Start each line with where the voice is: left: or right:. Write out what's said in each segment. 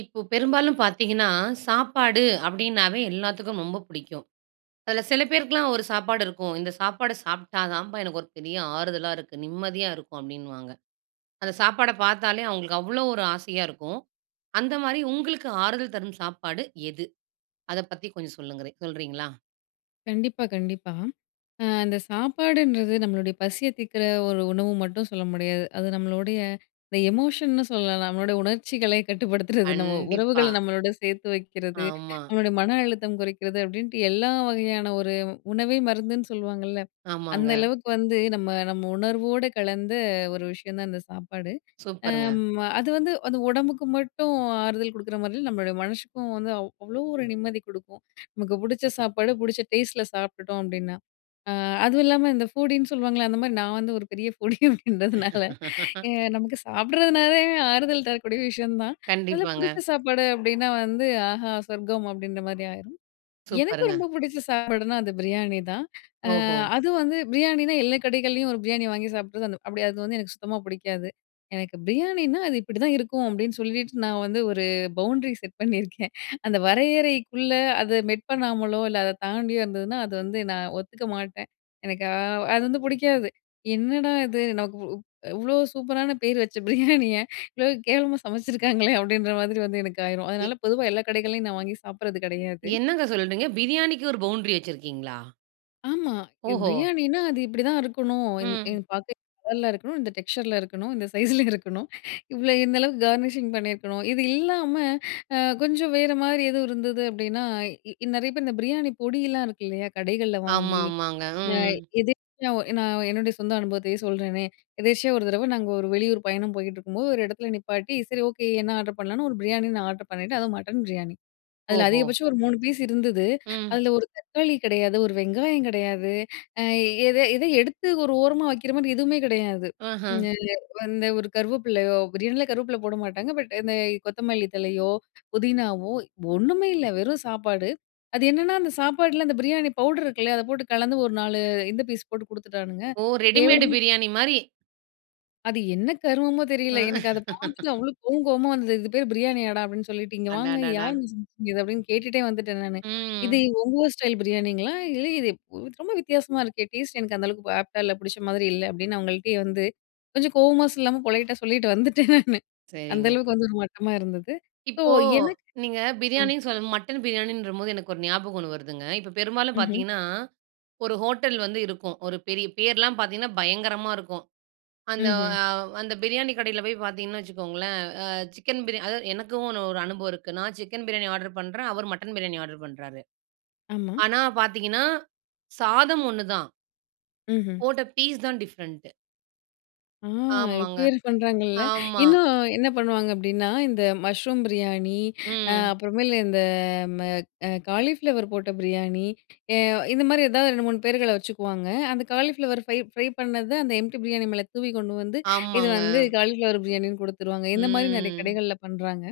right: இப்ப பெரும்பாலும் பாத்தீங்கன்னா, சாப்பாடு அப்டீன்னாவே எல்லாத்துக்கும் ரொம்ப பிடிக்கும். அதுல சில பேருக்குலாம் ஒரு சாப்பாடு இருக்கும். இந்த சாப்பாட சாப்பிட்டா தாம்பா எனக்கு ஒரு பெரிய ஆறுதலா இருக்கு, நிம்மதியா இருக்கும். அப்டீன்னுவாங்க. அந்த சாப்பாட பாத்தாலே அவங்களுக்கு அவ்வளோவு ஒரு ஆசையா இருக்கும். அந்த மாதிரி உங்களுக்கு ஆறுதல் தரும் சாப்பாடு எது? அத பத்தி கொஞ்சம் சொல்லுங்களே சொல்றீங்களா?
left: கண்டிப்பா, கண்டிப்பா. ஆ இந்த சாப்பாடுன்றது நம்பளுடைய பசிய தீக்கிற ஒரு உணவு மட்டும் சொல்ல முடியாது. அது நம்பளுடைய இந்த எமோஷன்னு சொல்லலாம். நம்பளோட உணர்ச்சிகளை கட்டுப்படுத்துறது, நம்ப
right: கண்டிப்பா.
left: உறவுகள நம்பளோட சேர்த்து வைக்குறது,
right: ஆமா.
left: நம்பளோட மன அழுத்தம் குறைக்கிறது. அப்டீன்ட்டு எல்லா வகையான ஒரு உணவே மருந்துன்னு சொல்லுவாங்கல்ல, அந்த
right: ஆமாங்க.
left: அளவுக்கு வந்து நம்ப நம்ம உணர்வோட கலந்த ஒரு விஷயம் தான் இந்த சாப்பாடு. அ
right: சூப்பருங்க.
left: ம், அது வந்து அது உடம்புக்கு மட்டும் ஆறுதல் கொடுக்குற மாதிரி நம்பளோட மனசுக்கும் வந்து அவ் அவ்வளோ ஒரு நிம்மதி கொடுக்கும். நமக்கு பிடிச்ச சாப்பாடு பிடிச்ச டேஸ்ட்ல சாப்பிட்டுட்டோம் அப்டீன்னா. அ அதுவும் இல்லாம இந்த ஃபூடின்னு சொல்லுவாங்களே! அந்த மாதிரி நான் வந்து ஒரு பெரிய ஃபூடி அப்டீன்றதுனால நமக்கு சாப்பிடுறதுனாலே ஆறுதல் தரக்கூடிய விஷயம் தான். அதில பிடிச்ச
right: கண்டிப்பாங்க.
left: சாப்பாடு அப்டீன்னா, வந்து ஆஹா! சொர்க்கம் அப்டீன்ற மாதிரி ஆயிரும். எனக்கு
right: சூப்பர்‌ங்க.
left: ரொம்ப பிடிச்ச சாப்பாடுனா, அது பிரியாணி தான். ஆ
right: ஓஹோ!
left: அது வந்து பிரியாணினா எல்லா கடைகள்லயும் ஒரு பிரியாணி வாங்கி சாப்பிட்றது அப்படி அது வந்து எனக்கு சுத்தமா பிடிக்காது. எனக்கு பிரியாணினா அது இப்படி தான் இருக்கும். அப்டீன்னு, சொல்லிட்டு நான் வந்து ஒரு பவுண்ட்ரி செட் பண்ணியிருக்கேன். அந்த வரையறைக்குள்ள அத மெட் பண்ணாமலோ இல்ல, அத தாண்டியோ இருந்ததுனா அத வந்து நான் ஒத்துக்க மாட்டேன். எனக்கா அது வந்து புடிக்காது. என்னடா இது நமக்கு இவ் இவ்வளோ சூப்பரான பேர் வச்ச பிரியாணிய இவ்வளோ கேவலமா சமைச்சுருக்காங்களே அப்டீன்ற, மாதிரி வந்து எனக்கு ஆயிரும்.
right: இ
left: அதனால பொதுவா எல்லா கடைகள்ளையும் நான் வாங்கி சாப்பிடுறது கிடையாது.
right: என்னங்க! சொல்கிறீங்க பிரியாணிக்கு ஒரு பவுண்ரி வச்சிருக்கீங்களா?
left: ஆமா. இவ்
right: ஓஹோ!
left: பிரியாணினா, அது இப்பிடிதான் இருக்கணும், இந்
right: ம்.
left: இந் பாக்கெட் [unintelligible] இருக்கணும். இந்த டெக்ஸ்சர்ல இருக்கணும். இந்த சைஸ்ல இருக்கணும் இவ்ளோ இந்த அளவுக்கு கார்னிஷிங் பண்ணியிருக்கணும். இது இல்லாம அ கொஞ்சம் வேற மாரி எதுவும் இருந்தது அப்டீன்னா, இ நிறைய பேரு இந்த பிரியாணி பொடி எல்லாம் இருக்கு இல்லயா? கடைகள்ல
right: ஆமா,
left: வாங்கி,
right: ஆமாங்க.
left: அ
right: ம்.
left: எதேச்யா நான் என்னுடைய சொந்த அனுபவத்தையே சொல்றனே, எதேர்ச்சியா 1 தடவ நாங்க 1 வெளியூர் பயணம் போயிட்டுருக்கும்போது, 1 இடத்துல நிப்பாட்டி சரி, ஓகே, என்ன ஆர்ட்ரு பண்ணலான்னு 1 பிரியாணி நான் ஆர்ட்ரு பண்ணிட்டேன். அதுவும் மட்டன் பிரியாணி. அதில
right: ஓஹோ!
left: அதிகபட்சம் 1 3 பீஸ் இருந்தது
right: ம்.
left: அதில 1 தக்காளி கிடையாது, 1 வெங்காயம் கிடையாது அ எத எத எடுத்து ஒரு ஓரமா வைக்கிறமாரி எதுவுமே கிடையாது.
right: ஆஹா!
left: ம் அ வந்து ஒரு கருவப்பிலையோ! பிரியாணில கருவப்பில போடமாட்டாங்க. பட் இந்த கொத்தமல்லி தழையோ புதினாவோ 1மே இல்ல. வெறும் சாப்பாடு, அது என்னன்னா, அந்த சாப்பாட்ல அந்த பிரியாணி பவுட்ரு இருக்குல்லயா? அத போட்டு கலந்து, 1 4 இந்த பீஸ் போட்டு கொடுத்துட்டானுங்க.
right: ஓ! ரெடிமேடு
left: கேவலமா
right: பிரியாணிமாரி.
left: அது என்ன கருமமோ தெரியல.
right: அ.
left: எனக்கு அத பார்த்துட்டு அவ்ளோ கோவம் கோவமா வந்தது. இதுக்கு பேரு பிரியாணியாடா? அப்டீன்னு சொல்லிட்டு இங்க வாங்க
right: அடடடா!
left: யாருங்க [unintelligible] இது அப்டீன்னு கேட்டுட்டே வந்துட்டேன் நானு. இது
right: ம்.
left: உங்க ஊர் ஸ்டைல் பிரியாணிங்களா? இல்ல இது ரொம்ப வித்தியாசமா இருக்கே? டேஸ்ட் எனக்கு அந்த அளவுக்கு ஆப்டா இல்ல. புடிச்ச மாதிரி இல்ல. அப்பிடின்னு அவுங்கள்ட்டயே வந்து கொஞ்சம் கோவமா சொல்லாம, பொலைட்டா சொல்லிட்டு வந்துட்டேன் நானு அந்த
right: சரிங்க.
left: அளவுக்கு வந்து 1 மட்டமா இருந்தது. ஸோ,
right: இப்போ.
left: எனக்கு
right: நீங்க
left: ஆ.
right: பிரியாணின்னு சொல்ல மட்டன் பிரியாணின்றம்போது எனக்கு 1 ஞாபகம் 1 வருதுங்க. இப்ப பெரும்பாலும்
left: ம்ஹ்ம்.
right: பார்த்தீங்கன்னா, 1 ஹோட்டல் வந்து இருக்கும். 1 பெரிய பேர்லாம் பார்த்தீங்கன்னா, பயங்கரமா இருக்கும். அந்த
left: ம்ஹ்ம்.
right: அவ் அந்த பிரியாணி கடையில போய் பார்த்தீங்கன்னு வச்சுக்கோங்களேன், அ சிக்கன் பிரியாணி, அதா எனக்கும் 1 1 அனுபவம் இருக்கு. நான் சிக்கன் பிரியாணி ஆர்ட்ரு பண்றேன், அவரு மட்டன் பிரியாணி ஆர்ட்ரு பண்ணுறாரு.
left: ஆமா.
right: ஆனா, பார்த்தீங்கன்னா, சாதம் 1 தான்.
left: ம், ம்.
right: போட்ட ஃபீஸ் தான் டிவ்ரெண்டு
left: ஆ இப்ப
right: ஆமாங்க.
left: வேற பண்ணுறாங்கல்ல.
right: ஆமா.
left: இன்னும் என்ன பண்ணுவாங்க அப்பிடின்னா, இந்த மஷ்ரூம் பிரியாணி, ஆ
right: ம்.
left: அப்புறமேலு இந்த ம அ காலிஃப்ளவர் போட்ட பிரியாணி. அ இந்தமாரி எதாவது 2 3 பேர்கள வச்சுக்குவாங்க, அந்த காலிஃப்ளவர் ஃப்ரை, ஃப்ரை பண்ணது அந்த எம்ப்டி பிரியாணி மேலே தூவி கொண்டு வந்து இது
right: ஆமாங்க.
left: வந்து காலிஃப்ளவர் பிரியாணின்னு கொடுத்துருவாங்க. இந்தமாரி நிறைய
right: ம்
left: கடைகள்ல பண்றாங்க.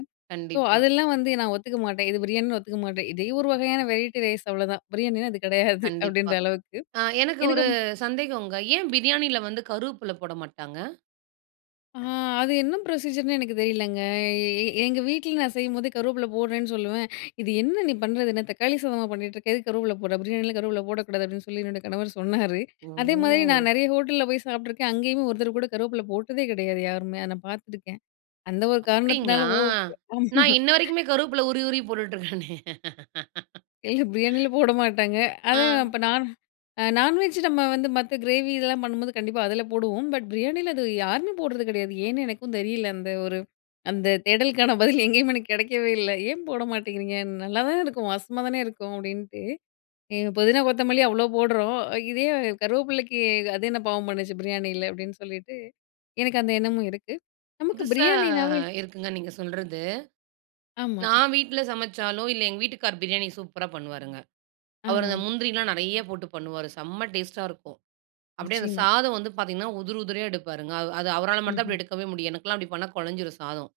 left: ஸோ,
right: கண்டிப்பா.
left: அதெல்லாம் வந்து நான் ஒத்துக்க மாட்டேன். இது பிரியாணின்னு ஒத்துக்க மாட்டேன். இதே 1 வகையான வெரைட்டி ரைஸ் அவ்ளதான். பிரியாணினா அது கிடையாது
right: கண்டிப்பா.
left: அப்பிடின்ற அளவுக்கு
right: அ எனக்கு
left: எனக்கு
right: 1 சந்தேகங்க. ஏன் பிரியாணியில வந்து கருவேப்பில போட மாட்டாங்க
left: ஆ அது என்ன புரொசீஜர் ன்னே எனக்கு தெரியலங்க. எ எ எ எங்க வீட்ல நான் செய்யும்போது கருவேப்பில போடுறேன்னு சொல்லுவேன் இது என்ன நீ பண்ணுறது என்ன தக்காளி சாதமா பண்ணிட்டு இருக்க! எதுக்கு கருவேப்பில போட்ற! பிரியாணிலாம் கருவேப்பில போடக்கூடாது அப்பிடின்னு சொல்லி என்னோட கணவர் சொன்னாரு அதேமாரி நான்
right: ஓ!
left: நிறைய ஹோட்டல்ல போய் சாப்பிட்டுருக்கேன், அங்கேயுமே ஒருத்தர் கூட கருவேப்பில போட்டதே கிடையாது யாருமே! நான் பார்த்துருக்கேன். அந்த 1 காரணத்தினால
right: அப்பிடிங்களா!
left: ஓ [unintelligible] ஆமா
right: நான் இன்ன வரைக்குமே கருவேப்பில உருவி. உருவி போட்டுட்டு இருக்கேனே!
left: இல்ல, பிரியாணில போட மாட்டாங்க அதான்
right: ஆ.
left: அப்ப நான் அ நான்வெஜ் நம்ம வந்து மத்த கிரேவி இதெல்லாம் பண்ணும்போது கண்டிப்பா அதுல போடுவோம். பட் பிரியாணில அது யாருமே போடுறது கிடையாது. அது ஏன்னே எனக்கும் தெரியல. அந்த 1 அந்த தேடலுக்கான பதில் எங்கேயும் எனக்கு கிடைக்கவே இல்ல ஏன் போட மாட்டேங்கிறீங்க? நல்லா தான இருக்கும் வாசமா தானே இருக்கும்! அப்பிடின்ட்டு. [unintelligible] புதினா, கொத்தமல்லி அவ்ளோ போட்றோம். அ இதே கருவேப்பிலைக்கு அது என்ன பாவம் பண்ணுச்சு? பிரியாணில அப்பிடின்னு சொல்லிட்டு எனக்கு அந்த எண்ணமும் இருக்கு. நமக்கு
right: புதுசா
left: பிரியாணினாவே
right: இருக்குங்க. நீங்க சொல்றது.
left: ஆமா.
right: நான் வீட்ல சமச்சாலோ! இல்ல எங்கள் வீட்டுக்காரு பிரியாணி சூப்பரா பண்ணுவாருங்க. அவரு
left: ஆஹா.
right: அந்த முந்திரிலாம் நிறைய போட்டு பண்ணுவாரு. செம்ம டேஸ்டா இருக்கும். அப்பிடியே அந்த
left: நிச்சயமா.
right: சாதம் வந்து பார்த்தீங்கன்னா, உதிரி, உதிரியா எடுப்பாருங்க. அது அவரால மட்டுந்தான்
left: ம்ஹ்ம்.
right: அப்பிடி எடுக்கவே முடியும். எனக்குல்லாம் அப்பிடி பண்ணா, குழஞ்சிரும் சாதம்.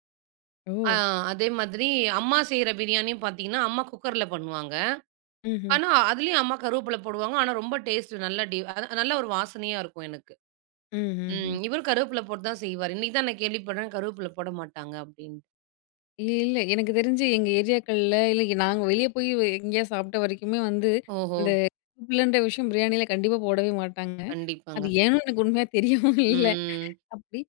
right: ஆ
left: ஓ!
right: அதே மாதிரி அம்மா செய்ற பிரியாணியும் பார்த்தீங்கன்னா, அம்மா குக்கர் ல பண்ணுவாங்க.
left: ம்ஹ்ம்.
right: ஆனா அதிலேயும் அம்மா கருவேப்பில போடுவாங்க. ஆனா, ரொம்ப டேஸ்ட்டு, நல்லா டி அத நல்ல 1 வாசனையா இருக்கும் எனக்கு.
left: ம், ம்,
right: ம்
left: ம்.
right: இவரும் கருவேப்பில போட்டு தான் செய்வாரு. இன்னக்கி தான் நான் கேள்விப்பட்றேன், கருவேப்பில போட மாட்டாங்க அப்பிடின்னு.
left: இல்ல, இல்ல. எனக்கு தெரிஞ்சு எங்க ஏரியாக்கள்ல இல்ல நாங்க வெளியே போய் எ எங்கேயாவது சாப்ட வரைக்குமே வந்து
right: ஓஹோ!
left: இந்த [unintelligible] லன்ற விஷயம் பிரியாணியில கண்டிப்பா போடவே மாட்டாங்க. அது
right: கண்டிப்பாங்க.
left: ஏன்னு எனக்கு உண்மையா தெரியவும் இல்ல
right: ம்
left: அப்பிடி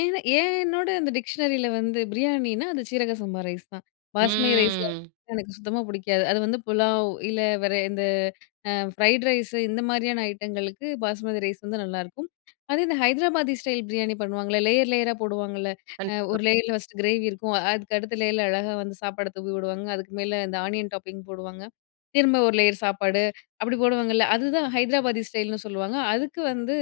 left: ஏன ஏன்னோட அந்த டிக்ஷனரி யில வந்து பிரியாணினா அது சீரக சம்பா ரைஸ் தான். பாஸ்மதி ரைஸ் [unintelligible]
right: ம்.
left: எனக்கு சுத்தமா பிடிக்காது. அது வந்து புலாவ் இல்ல வேற இந்த அ ஃப்ரைட் ரைஸ், இந்த மாதிரியான ஐட்டங்களுக்கு பாஸ்மதி ரைஸ் வந்து நல்லாயிருக்கும். அதே தான் ஹைதராபாதி ஸ்டைல் பிரியாணி பண்ணுவாங்கல்ல, லேயர் லேயரா ஆ போடுவாங்கல்ல
right: கண்டிப்பாங்க.
left: 1 லேயர்ல ஃபஸ்ட்டு கிரேவி இருக்கும், அ, அதுக்கு அடுத்த லேயர்ல அழகா வந்து சாப்பாடு தூவி விடுவாங்க, அதுக்கு மேல இந்த ஆனியன் டாப்பிங் போடுவாங்க, திரும்ப 1 லேயர் சாப்பாடு அப்பி டி போடுவாங்கல்ல, அதுதான் ஹைதராபாதி ஸ்டைல்ன்னு சொல்லுவாங்க. அதுக்கு வந்து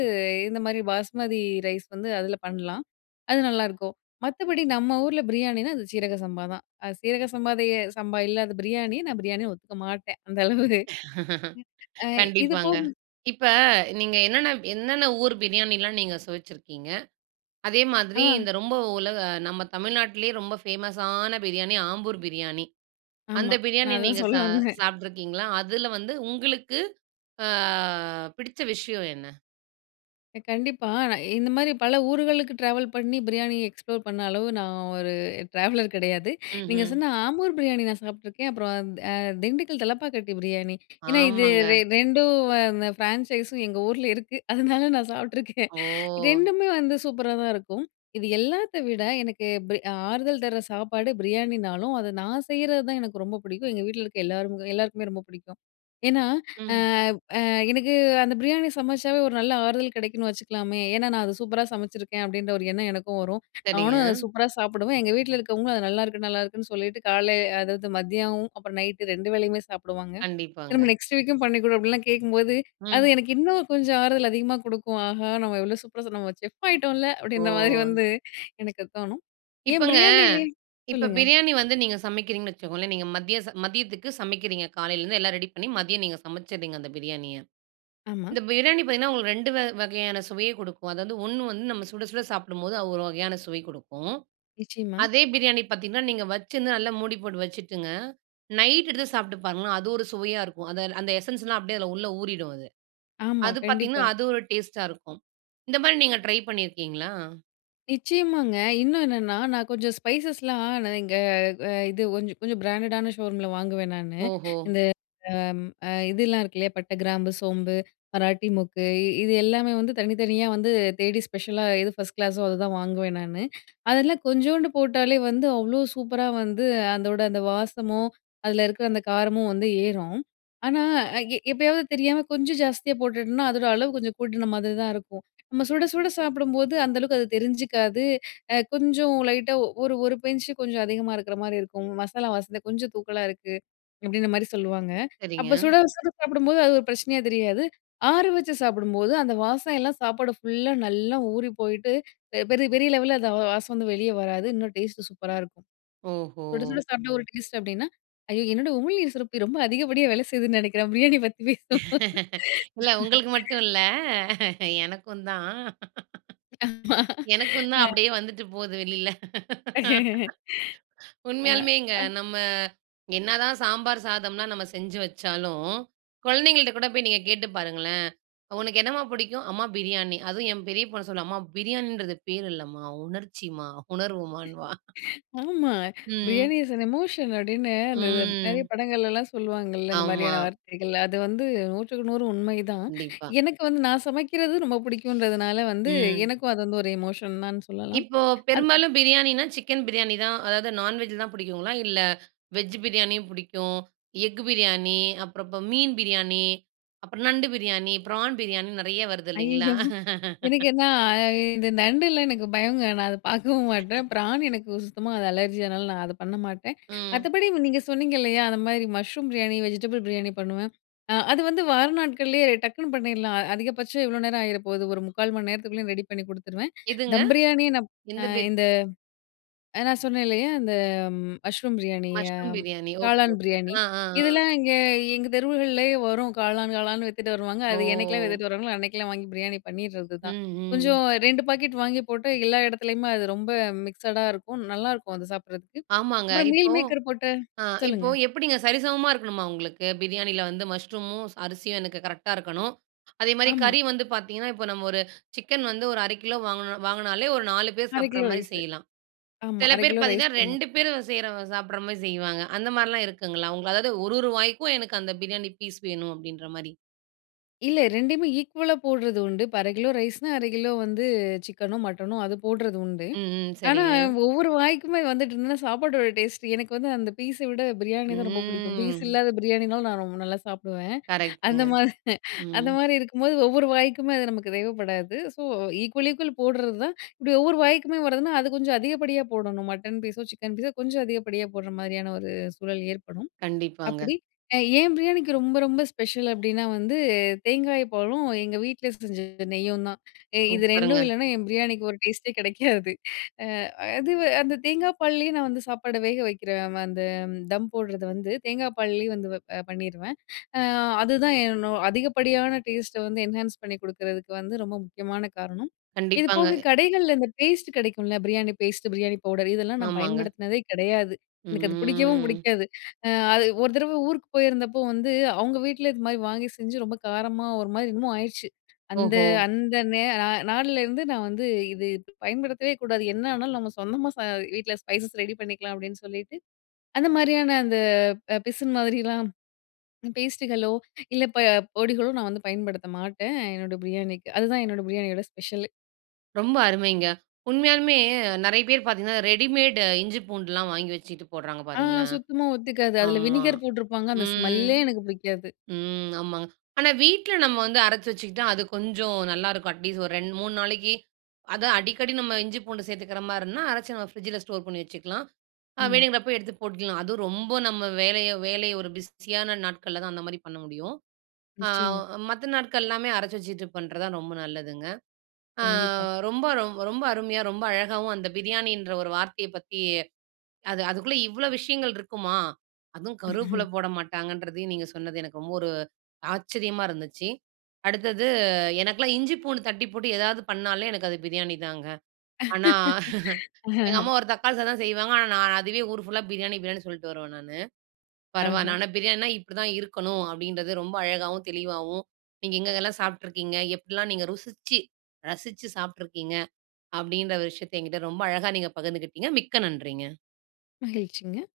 left: இந்த மாதிரி பாஸ்மதி ரைஸ் வந்து அதுல பண்ணலாம். அது நல்லாயிருக்கும். மத்தபடி நம்ம ஊர்ல பிரியாணினா அது சீரக சம்பா தான். அது சீரக சம்பாதேய சம்பா இல்லாத பிரியாணிய நான் பிரியாணின்னு ஒத்துக்க மாட்டேன். அந்த அளவு [unintelligible] அ இது
right: கண்டிப்பாங்க.
left: போகு
right: இப்ப நீங்க என்னென்ன என்னென்ன ஊர் பிரியாணிலாம் நீங்க சுவச்சிருக்கீங்க. அதே மாதிரி
left: ஆ.
right: இந்த ரொம்ப உலக நம்ம தமிழ்நாட்லேயே ரொம்ப ஃபேமஸான பிரியாணி ஆம்பூர் பிரியாணி. அந்த
left: ஆமா. நான்
right: பிரியாணி
left: அதான்
right: நீங்க
left: சொல்ல
right: சா
left: வந்தேன்
right: சாப்ட்டுருக்கீங்களா? அதில வந்து உங்களுக்கு அ பிடிச்ச விஷயம் என்ன?
left: அ கண்டிப்பா. நான் இந்தமாரி பல ஊர்களுக்கு ட்ராவல் பண்ணி பிரியாணி எக்ஸ்ப்ளோர் பண்ண அளவு நான் ஒரு ட்ராவலர் கிடையாது. நீங்க
right: ம்ஹ்ம்.
left: சொன்ன ஆம்பூர் பிரியாணி நான் சாப்பிட்டுருக்கேன். அப்புறம் அந் அ திண்டுக்கல் தலப்பாக்கட்டி பிரியாணி. ஏனா, இது ரெ
right: ஆமாங்க.
left: ரெண்டும் அந்த ஃப்ரான்சைஸும் எங்க ஊர்ல இருக்கு. அதனால நான் சாப்பிட்டுருக்கேன்.
right: ஓ!
left: ரெண்டுமே வந்து சூப்பரா தான் இருக்கும். இது எல்லாத்த விட, எனக்கு பி ஆறுதல் தர்ற சாப்பாடு பிரியாணினாலும், அத நான் செய்றது தான் எனக்கு ரொம்ப பிடிக்கும். எங்க வீட்ல இருக்க எல்லாரு எல்லாருக்குமே ரொம்ப பிடிக்கும். ஏனா, அ,
right: ம்.
left: அ எனக்கு அந்த பிரியாணி சமைச்சாவே ஒரு நல்ல ஆறுதல் கிடைக்குன்னு வச்சுக்கலாமே! ஏனா, நான் அத நான் சூப்பரா சமைச்சிருக்கேன் அப்டின்ற ஒரு எண்ணம் எனக்கும் வரும். நானும் அத
right: சரிங்க.
left: சூப்பரா சாப்பிடுவேன். எங்க வீட்ல இருக்கிறவங்களும் அது நல்லாருக்கு, நல்லாயருக்குன்னு சொல்லிட்டு கால்லே அதாவது மதியம் அப்புறம் நைட்‌டு 2 வேளையுமே சாப்பிடுவாங்க.
right: கண்டிப்பாங்க.
left: திரும்ப நெக்ஸ்ட் வீக்கும் பண்ணி கொடு அப்பிடில்லாம் கேட்கும்போது, அது
right: ம்.
left: எனக்கு இன்னும் கொஞ்சம் ஆறுதல் அதிகமா குடுக்கும். ஆஹா! நம்ம இவ்ளோ சூப்பரா [unintelligible] நம்ம செஃப் ஆகிட்டோன்ல அப்டின்றமாரி
right: ஓ!
left: வந்து எனக்கு தோணும். ஏன்
right: இப்பங்க.
left: பிரியாணிலே
right: இப்ப
left: சொல்லுங்க.
right: பிரியாணி வந்து நீங்க சமைக்கிறீங்கன்னு வச்சுக்கோங்களேன்! நீங்க மத்தியச மதியத்துக்கு சமைக்கிறீங்க! காலையிலேருந்து எல்லாம் ரெடி பண்ணி மதியம் நீங்க சமைச்சிறீங்க அந்த பிரியாணிய.
left: ஆமா.
right: இந்த பிரியாணி பார்த்தீங்கன்னா, உங்களுக்கு 2 வ வகையான சுவையே குடுக்கும். அதாவது 1 வந்து நம்ம சுட சுட சாப்பிடும்போது அது ஒரு வகையான சுவை கொடுக்கும்.
left: நிச்சயமா.
right: அதே பிரியாணி பார்த்தீங்கன்னா, நீங்க வச்சிருந்து நல்லா மூடி போட்டு வச்சுட்டுங்க, நைட் எடுத்து சாப்பிட்டு பாருங்களேன்! அது ஒரு சுவையா இருக்கும். அத அந்த எசென்ஸ்லாம் அப்டியே அதுல உள்ள ஊறிடும் அது.
left: ஆமா.
right: அது பார்த்தீங்கன்னா,
left: கண்டிப்பா.
right: அது ஒரு டேஸ்ட்டா இருக்கும். இந்த மாரி நீங்க ட்ரை பண்ணியிருக்கீங்களா?
left: நிச்சயமாங்க. இன்னும் என்னன்னா நான் கொஞ்சம் ஸ்பைசஸ்லாம் நான் இங்க அ இது கொஞ்ச கொஞ்சம் பிராண்டடான ஷோரூம்ல வாங்குவேன், நானு.
right: ஓஹோ!
left: இந்த அ ம் அ இதெல்லாம் இருக்கு, இல்லையா. பட்ட, கிராம்பு, சோம்பு, மராட்டி மொக்கு. இ இது எல்லாமே வந்து தனித்தனியா வந்து, தேடி ஸ்பெஷலா, எது ஃபர்ஸ்ட் கிளாஸோ அதுதான் வாங்குவேன், நானு. அதெல்லாம் கொஞ்சூண்டு போட்டாலே வந்து, அவ்வளோ சூப்பரா வந்து, அந்தோட அந்த வாசமும், அதுல இருக்கற அந்த காரமும் வந்து ஏறும். ஆனா, எ எப்யாவது தெரியாம, கொஞ்சம் ஜாஸ்தியா போட்டுட்டன்னா, அதோட அளவு கொஞ்சம் கூட்டுன மாதிரி தான் இருக்கும். நம்ம சுட சுட சாப்படும்போது, அந்த அளவுக்கு அது தெரிஞ்சுக்காது அ கொஞ்சம் லைட்டா ஒரு ஒரு பிஞ்ச்சு கொஞ்சம் அதிகமா இருக்குற மாரி இருக்கும். "மசாலா வாசன கொஞ்சம் தூக்கலா இருக்கு" அப்பிடீங்ற மாரி சொல்லுவாங்க.
right: சரிங்க.
left: அப்ப சுட சுட சாப்பிடும்போது, அது ஒரு பிரச்சனையா தெரியாது. ஆற வச்சு சாப்பிடும்போது, அந்த வாசம் எல்லாம் சாப்பாடு ஃபுல்லா நல்லா ஊறிபோயிட்டு, பெ பெரிய பெரிய லெவல்ல, அந்த வா வாசம் வந்து, வெளிய வராது. இன்னும் டேஸ்ட்டு சூப்பரா இருக்கும்.
right: ஓஹோ
left: சுட சுட சாப்பிட்டா ஒரு டேஸ்டு. அப்பிடீன்னா ஐய என்னோட உமிழ்நீர் சுரப்பி ரொம்ப அதிகப்படியா வேலை செய்யுதுன்னு நினைக்கிறேன் பிரியாணி பத்தி பேசுவும்
right: இல்ல. உங்களுக்கு மட்டும் இல்ல. எனக்குந்தான்
left: ஆமா.
right: எனக்கும் தான்
left: அ.
right: அப்பிடீயே வந்துட்டு போகுது வெளில
left: ஆ.
right: உண்மையாலுமேங்க
left: அ.
right: நம்ம என்னதான் சாம்பார் சாதம்லாம் நம்ம செஞ்சு வச்சாலும் குழந்தைங்கள்ட்ட கூட போய், நீங்க கேட்டு பாருங்களேன். "உனக்கு என்னம்மா பிடிக்கும்?" "அம்மா, பிரியாணி" அதுவும் என் பெரிய பொண்ணு சொல்லுவா, "அம்மா பிரியாணின்றது பேர் இல்லம்மா. உணர்ச்சிமா" உணர்வுமான்னுவா.
left: ஆமா.
right: ம்.
left: "பிரியாணி இஸ் ஏன் எமோஷன்" அப்பிடீன்னு, அந்த த நெறைய
right: ம்.
left: படங்கள்லலாம், சொல்லுவாங்கல்ல இந்த
right: ஆமா.
left: மாதிரியான வார்த்தைகள். அது வந்து நூற்றுக்கு நூறு உண்மை தான்.
right: கண்டிப்பா.
left: எனக்கு வந்து, நான் சமைக்கிறது ரொம்ப பிடிக்குன்றதுனால வந்து,
right: ம்.
left: எனக்கும் அது வந்து ஒரு எமோஷன் தான்னு சொல்லலாம்.
right: இப்போ
left: அது
right: பெரும்பாலும் பிரியாணினா, சிக்கன் பிரியாணி தான். அதாவது நான்வெஜ் தான் புடிக்குங்களா? இல்ல, வெஜ் பிரியாணியும் புடிக்கும். எக் பிரியாணி, அப்புறம் அப்ப மீன் பிரியாணி. அப்புறம் நண்டு பிரியாணி, பிரான் பிரியாணி. நெறைய வருது, இல்லைங்களா?
left: ஐயயோ! எனக்கு என்னா அ இ இந்த நண்டுல்லா எனக்கு பயங்க. நான் அத பார்க்கவும் மாட்டேன். பிரான் எனக்கு ஒ சுத்தமா அது அலர்ஜி அதுனால நான் அதை பண்ண மாட்டேன்.
right: ம்.
left: மத்தபடி நீங்க சொன்னீங்க இல்லையா. அந்த மாரி மஷ்ரூம் பிரியாணி, வெஜிடபிள் பிரியாணி பண்ணுவேன். அ அது வந்து வார நாட்கள்லேயே டக்குனு பண்ணிறலாம். அ அதிகபட்சம் எவ்வளோ நேரம் ஆகிற போகுது? ஒரு 3/4 மணி நேரத்துக்குள்ளேயும் ரெடி பண்ணி குடுத்துருவேன்.
right: எதுங்க?
left: தம் பிரியாணிய நான் அ
right: எந்த பேரு?
left: இந்த நான் சொன்னேன்லையா, இந்த மஷ்ரூம் பிரியாணிய,
right: மஷ்ரூம் பிரியாணி. ஓகே,
left: காளான்
right: ஓகே,
left: பிரியாணி
right: அ
left: இதெல்லாம் இங்க எங்க தெருவுகள்லயே வரும். காளான் காளான் வித்துட்டு வருவாங்க. அது என்னைக்கலாம்
right: ஓ
left: வித்துட்டு வருவாங்களோ? அன்னைக்கெல்லாம் வாங்கி, பிரியாணி பண்ணிடுறது தான்.
right: ம்ஹ்ம்.
left: கொஞ்சம் 2 பாக்கெட் வாங்கி போட்டு, எல்லா இடத்துலயுமே அது ரொம்ப மிக்சடா இருக்கும். நல்லாருக்கும். அது சாப்பிடுறதுக்கு.
right: ஆமாங்க.
left: அப்புறம் மீல்
right: இப்போ
left: மேக்கர் போட்டு.
right: அ இப்போ
left: சொல்லுங்க.
right: எப்டீங்க? சரிசமமா இருக்கணுமா, உங்களுக்கு? பிரியாணில வந்து மஷ்ரூமும், அரிசியும் எனக்கு கரெக்ட்டா இருக்கணும். அதேமாரி,
left: ஆமா.
right: கறி வந்து பார்த்தீங்கன்னா, இப்ப நம்ம ஒரு சிக்கன் வந்து 1/2 கிலோ வாங்கினோ வாங்கினாலே, ஒரு 4 பேரு
left: 1/2
right: சாப்பிடுற
left: கிலோ
right: மாரி
left: ரைஸு.
right: செய்யலாம்.
left: ஆமா,
right: சில
left: 1/2
right: பேரு
left: கிலோ ரைஸ்
right: பார்த்தீங்கன்னா,
left: போடணும்.
right: 2 பேரு செய்ற சாப்பிடுற மாரி செய்வாங்க. அந்த மாரிலாம் இருக்குங்களா? உங்களால, அதாவது ஒரொரு வாய்க்கும், எனக்கு அந்த பிரியாணி பீஸ் வேணும். அப்பிடீன்ற மாரி.
left: இல்ல ரெண்டையுமே ஈக்குவலா போடுறது உண்டு. இப்ப 1/2 கிலோ ரைஸ்ன்னா, 1/2 கிலோ வந்து சிக்கனோ, மட்டனோ அது போடுறது உண்டு.
right: ம், ம்.
left: ஆனா,
right: சரிங்க.
left: ஒவ்வொரு வாய்க்குமே வந்துட்டு இருந்ததுன்னா, சாப்பாடோட டேஸ்ட்டு எனக்கு வந்து அந்த பீஸ விட பிரியாணி தான் ரொம்ப பிடிக்கும். பீஸ்
right: ம்.
left: இல்லாத பிரியாணினாலும் நான் ரொம்ப நல்லா சாப்பிடுவேன்.
right: கரெக்ட்‌டுங்க.
left: அந்தமா
right: ம்.
left: அந்தமாரி இருக்கும்போது ஒவ்வொரு வாய்க்குமே அது நமக்கு தேவைப்படாது. ஸோ, ஈக்குவல், ஈக்குவல் போட்றதுதான். இப்பிடி ஒவ்வொரு வாய்க்குமே வருதுனா, அது கொஞ்சம் அதிகப்படியா போடணும், மட்டன் பீஸோ, சிக்கன் பீஸோ கொஞ்சம் அதிகப்படியா போட்றமாரியான ஒரு சூழல் ஏற்படும்.
right: கண்டிப்பாங்க.
left: அப்பிடி ஏ என் பிரியாணிக்கு ரொம்ப ரொம்ப ஸ்பெஷல் அப்பிடின்னா வந்து தேங்காய் பாலும், எங்க வீட்ல செஞ்ச நெய்யும் தான். எ இது ரெண்டும்
right: சூப்பருங்க.
left: இல்லன்னா, என் பிரியாணிக்கு ஒரு டேஸ்ட்டே கிடைக்காது. அ அதுவு அந்த தேங்கா பால்லேயே நான் வந்து சாப்பாட வேக வைக்கிற ம அந்த தம் போடுறத வந்து தேங்காய் பால்லயே வந்து வப் அ பண்ணிருவேன். அ அதுதான் என்னோ அதிகப்படியான டேஸ்ட்ட வந்து என்ஹான்ஸ் பண்ணி கொடுக்குறதுக்கு வந்து ரொம்ப முக்கியமான காரணம்.
right: கண்டிப்பாங்க.
left: இதுபோக கடைகள்ல இந்த பேஸ்ட்டு கிடைக்கும்ல. பிரியாணி பேஸ்ட்டு, பிரியாணி பவுடர் இதெல்லாம் நான்
right: ஆமாங்க.
left: பயன்படுத்தினதே கிடையாது. எனக்கு அது பிடிக்கவும்
right: ம்.
left: பிடிக்காது. அ அது ஒரு தடவ ஊருக்கு போயிருந்தப்போ வந்து அவுங்க வீட்ல இதுமாதிரி வாங்கி செஞ்சு ரொம்ப காரமா ஒருமாரி என்னமோ ஆயிருச்சு. அந்த
right: ஓஹோ!
left: அந்த நே நா நாள்லருந்து, நான் வந்து, "இது பயன்படுத்தவே கூடாது. என்ன ஆனாலும் நம்ம சொந்தமா ச வீட்ல ஸ்பைசஸ் ரெடி பண்ணிக்கலாம்" அப்பிடின்னு சொல்லிட்டு, அந்தமாரியான அந்த அ பிசின் மாதிரிலாம் பேஸ்ட்டுகளோ, இல்ல இப்ப பொடிகளோ, நான் வந்து பயன்படுத்த மாட்டேன், என்னோட பிரியாணிக்கு. அதுதான் என்னோட பிரியாணியோட ஸ்பெஷலு.
right: ரொம்ப அருமைங்க. உண்மையாலுமே நெறைய பேர் பாத்தீங்கன்னா ரெடிமேட் இஞ்சி பூண்டுலாம் வாங்கி வெச்சுக்கிட்டு போடுறாங்க
left: ஆ
right: பாருங்களேன்.
left: சுத்தமா ஒத்துக்காது. அதில
right: ஆமா.
left: வினிகர் போட்டிருப்பாங்க அந்த
right: ம்.
left: ஸ்மெல்லே எனக்கு பிடிக்காது.
right: ம், ஆமாங்க. ஆனா வீட்ல நம்ம வந்து அரச்சு வெச்சுக்கிட்டா அது கொஞ்சம் நல்லா இருக்கும். அட்லீஸ்ட் ஒரு 2 3 நாளைக்கி, அதும் அடிக்கடி நம்ம இஞ்சி பூண்டு சேர்த்துக்கிற மாரினா, அரச்சு நம்ம பிரிட்ஜ்ல ஸ்டோர் பண்ணி வெச்சுக்கலாம். அ
left: ஆமா.
right: வேணுங்கறப்ப எடுத்து போட்டுக்கலாம். அதும் ரொம்ப நம்ம வேலைய, வேலைய ஒரு பிஸியான நாட்கள்ல தான் அந்த மாரி பண்ண முடியும். அ
left: நிச்சயமா.
right: மத்த நாட்கள் எல்லாமே அரச்சு வெச்சுக்கிட்டு பன்றதான் ரொம்ப நல்லதுங்க. அ
left: கண்டிப்பா.
right: ரொம்ப ரொம்ப அருமையா ரொம்ப அழகாவும் அந்த பிரியாணின்ற ஒரு வார்த்தையை பத்தி, அது அதுக்குள்ள இவ்வளவு விஷயங்கள் இருக்குமா? அதுவும் கருவேப்பில போட மாட்டாங்கன்றதையும் நீங்க சொன்னது எனக்கு ரொம்ப ஒரு ஆச்சரியமா இருந்துச்சு அடுத்தது எனக்கெல்லாம் இஞ்சி பூண்டு தட்டி போட்டு ஏதாவது பண்ணாலே எனக்கு அது பிரியாணி தாங்க. ஆனா எங்க அம்மா ஒரு தக்காளி சாதம் செய்வாங்க ஆனா நான் அதுவே ஊர் ஃபுல்லா பிரியாணி பிரியாணின்னு சொல்ட்டு வருவேன் நானு. பரவால்ல.
left: ஆஹா!
right: ஆனா பிரியாணின்னா இப்பிடித்தான் இருக்கணும், அப்பிடின்றத ரொம்ப அழகாவும், தெளிவாவும் நீங்க எங்கெல்லாம் சாப்ட்டுருக்கீங்க, எப்பிடிலாம் நீங்க ருசிச்சு, ரசிச்சு, சாப்ட்டுருக்கீங்க, அப்பிடின்ற ஒரு விஷயத்த என்கிட்ட ரொம்ப அழகா நீங்க பகிர்ந்துக்கிட்டீங்க. மிக்க நன்றிங்க.
left: மகிழ்ச்சிங்க.